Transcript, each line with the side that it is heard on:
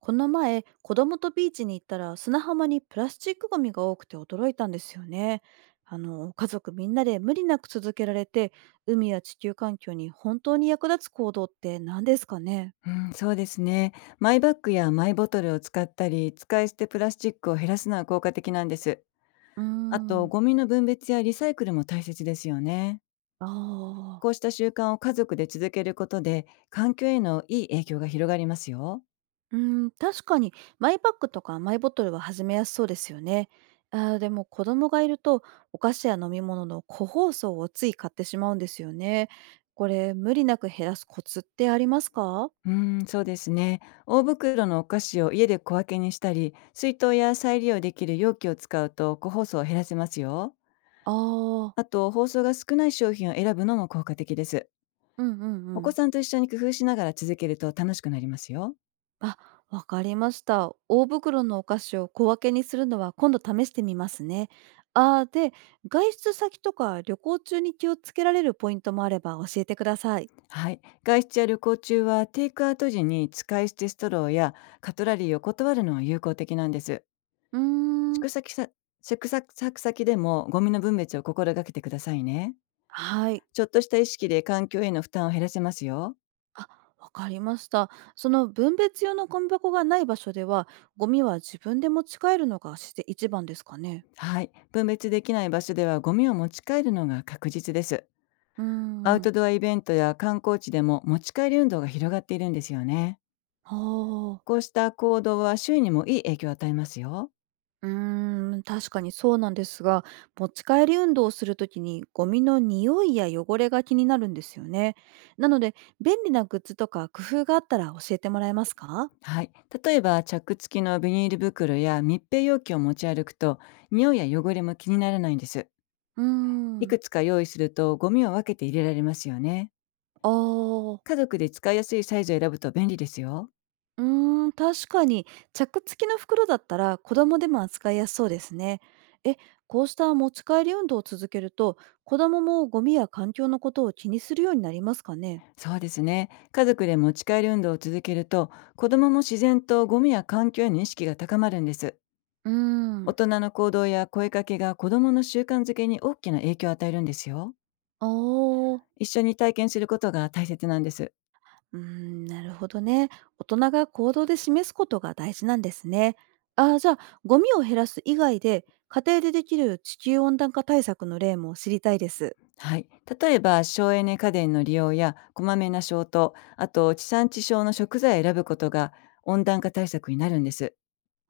right: この前、子供とビーチに行ったら砂浜にプラスチックゴミが多くて驚いたんですよね。家族みんなで無理なく続けられて、海や地球環境に本当に役立つ行動って何ですかね？
left: うん、そうですね。マイバッグやマイボトルを使ったり、使い捨てプラスチックを減らすのは効果的なんです。
right: うー
left: あと、
right: ん。
left: ゴミの分別やリサイクルも大切ですよね。
right: ああ。
left: こうした習慣を家族で続けることで、環境へのいい影響が広がりますよ。
right: うーん、確かにマイバッグとかマイボトルは始めやすそうですよね。でも子供がいるとお菓子や飲み物の個包装をつい買ってしまうんですよね。これ無理なく減らすコツってありますか？
left: うん、そうですね。大袋のお菓子を家で小分けにしたり、水筒や再利用できる容器を使うと個包装を減らせますよ。
right: ああ
left: あ
right: ー。
left: と、包装が少ない商品を選ぶのも効果的です。
right: うんうんう
left: お子
right: ん。
left: さんと一緒に工夫しながら続けると楽しくなりますよ。
right: あ、わかりました。大袋のお菓子を小分けにするのは今度試してみますね。で、外出先とか旅行中に気をつけられるポイントもあれば教えてください。
left: はい。外出や旅行中はテイクアウト時に使い捨てストローやカトラリーを断るのは有効的なんです。
right: うーん。
left: 宿先さ宿泊先でもゴミの分別を心がけてくださいね。
right: はい。
left: ちょっとした意識で環境への負担を減らせますよ。
right: あ、わかりました。その分別用のゴミ箱がない場所では、ゴミは自分で持ち帰るのが自然一番ですかね？
left: はい。分別できない場所ではゴミを持ち帰るのが確実です。
right: うー
left: アウ
right: ん。
left: トドアイベントや観光地でも持ち帰り運動が広がっているんですよね。
right: は
left: こ
right: あ。
left: うした行動は周囲にもいい影響を与えますよ。
right: うーん、確かにそうなんですが、持ち帰り運動をするときにゴミの匂いや汚れが気になるんですよね。なので、便利なグッズとか工夫があったら教えてもらえますか？
left: はい。例えば、チャック付きのビニール袋や密閉容器を持ち歩くと、匂いや汚れも気にならないんです。
right: うー
left: い
right: ん。
left: くつか用意すると、ゴミを分けて入れられますよね。
right: ああ。
left: 家族で使いやすいサイズを選ぶと便利ですよ。
right: うーん、確かに、チャック付きの袋だったら子供でも扱いやすそうですね。え、こうした持ち帰り運動を続けると、子供もゴミや環境のことを気にするようになりますかね？
left: そうですね。家族で持ち帰り運動を続けると、子供も自然とゴミや環境への意識が高まるんです。
right: うー
left: 大
right: ん。
left: 人の行動や声かけが子供の習慣づけに大きな影響を与えるんですよ。
right: ああ。
left: 一緒に体験することが大切なんです。
right: うーん、なるほどね。大人が行動で示すことが大事なんですね。じゃあ、ゴミを減らす以外で、家庭でできる地球温暖化対策の例も知りたいです。
left: はい。例えば、省エネ家電の利用や、こまめな消灯、あと、地産地消の食材を選ぶことが、温暖化対策になるんです。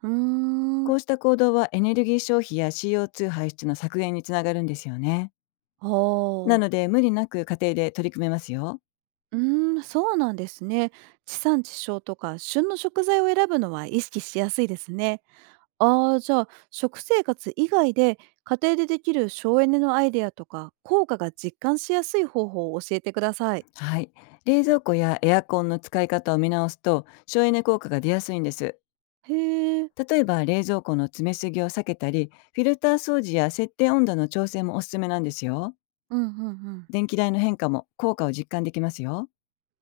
right: うーん。
left: こうした行動は、エネルギー消費や CO2 排出の削減につながるんですよね。
right: あ
left: な
right: あ。
left: ので、無理なく家庭で取り組めますよ。
right: うーん、そうなんですね。地産地消とか、旬の食材を選ぶのは意識しやすいですね。ああ、じゃあ、食生活以外で、家庭でできる省エネのアイデアとか、効果が実感しやすい方法を教えてください。
left: はい。冷蔵庫やエアコンの使い方を見直すと、省エネ効果が出やすいんです。
right: へえ。
left: 例えば、冷蔵庫の詰めすぎを避けたり、フィルター掃除や設定温度の調整もおすすめなんですよ。
right: うんうんうん。
left: 電気代の変化も効果を実感できますよ。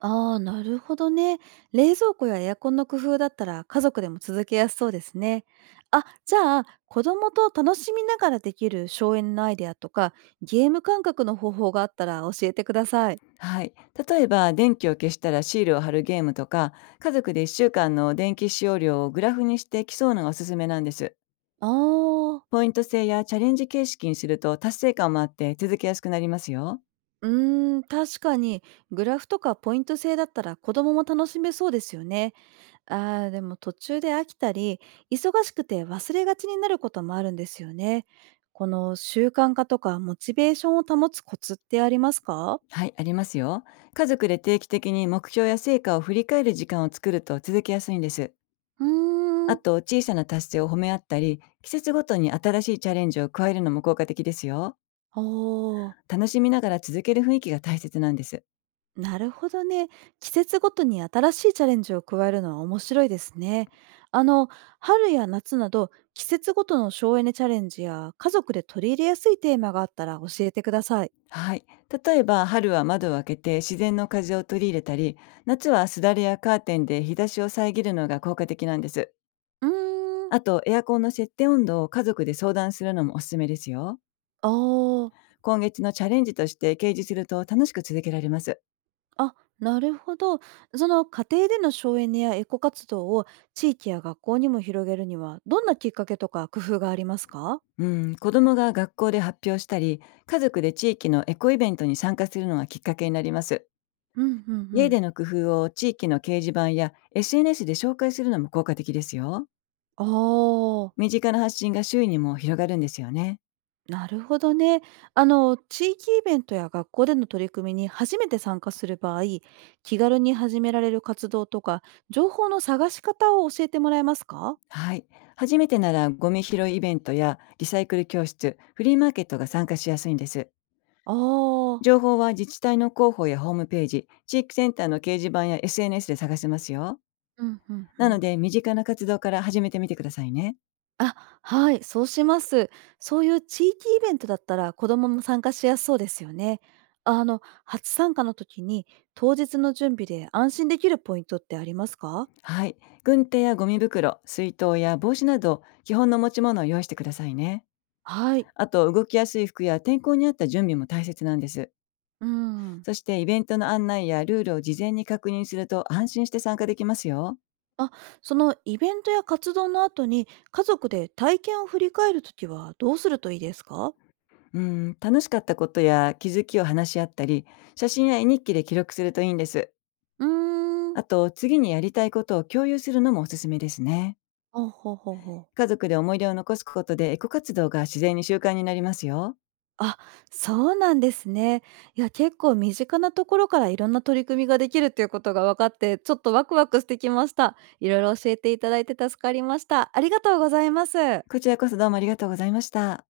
right: ああ、なるほどね。冷蔵庫やエアコンの工夫だったら家族でも続けやすそうですね。あ、じゃあ、子供と楽しみながらできる省エネのアイデアとか、ゲーム感覚の方法があったら教えてください。
left: はい。例えば、電気を消したらシールを貼るゲームとか、家族で1週間の電気使用量をグラフにして競うのがおすすめなんです。
right: ああ。
left: ポイント制やチャレンジ形式にすると達成感もあって続けやすくなりますよ。
right: うーん、確かに、グラフとかポイント制だったら子供も楽しめそうですよね。ああ、でも途中で飽きたり、忙しくて忘れがちになることもあるんですよね。この習慣化とかモチベーションを保つコツってありますか？
left: はい、ありますよ。家族で定期的に目標や成果を振り返る時間を作ると続けやすいんです。
right: うー
left: あ
right: ん。
left: と、小さな達成を褒め合ったり、季節ごとに新しいチャレンジを加えるのも効果的ですよ。
right: おお、
left: 楽しみながら続ける雰囲気が大切なんです。
right: なるほどね。季節ごとに新しいチャレンジを加えるのは面白いですね。あの、春や夏など季節ごとの省エネチャレンジや家族で取り入れやすいテーマがあったら教えてください。
left: はい。例えば、春は窓を開けて自然の風を取り入れたり、夏はすだれやカーテンで日差しを遮るのが効果的なんです。
right: うーん。
left: あと、エアコンの設定温度を家族で相談するのもおすすめですよ。
right: ああ。
left: 今月のチャレンジとして掲示すると楽しく続けられます。
right: あ、なるほど。その家庭での省エネやエコ活動を地域や学校にも広げるにはどんなきっかけとか工夫がありますか？
left: うん、子供が学校で発表したり、家族で地域のエコイベントに参加するのがきっかけになります。
right: うんうんう
left: 家
right: ん。
left: での工夫を地域の掲示板や SNS で紹介するのも効果的ですよ。
right: ああ。
left: 身近な発信が周囲にも広がるんですよね。
right: なるほどね。地域イベントや学校での取り組みに初めて参加する場合、気軽に始められる活動とか、情報の探し方を教えてもらえますか？
left: はい。初めてならゴミ拾いイベントやリサイクル教室、フリーマーケットが参加しやすいんです。
right: ああー。
left: 情報は自治体の広報やホームページ、地域センターの掲示板や SNS で探せますよ。
right: うんうんう
left: なの
right: ん。
left: で、身近な活動から始めてみてくださいね。
right: あ、はい、そうします。そういう地域イベントだったら子どもも参加しやすそうですよね。初参加の時に当日の準備で安心できるポイントってありますか？
left: はい。軍手やゴミ袋、水筒や帽子など、基本の持ち物を用意してくださいね。
right: はい。
left: あと、動きやすい服や天候に合った準備も大切なんです。
right: うん。
left: そして、イベントの案内やルールを事前に確認すると安心して参加できますよ。
right: あ、そのイベントや活動の後に家族で体験を振り返るときはどうするといいですか？
left: うん、楽しかったことや気づきを話し合ったり、写真や絵日記で記録するといいんです。
right: うーん。
left: あと、次にやりたいことを共有するのもおすすめですね。
right: ほうほうほうほう。
left: 家族で思い出を残すことでエコ活動が自然に習慣になりますよ。
right: あ、そうなんですね。いや、結構身近なところからいろんな取り組みができるっていうことが分かって、ちょっとワクワクしてきました。いろいろ教えていただいて助かりました。ありがとうございます。
left: こちらこそどうもありがとうございました。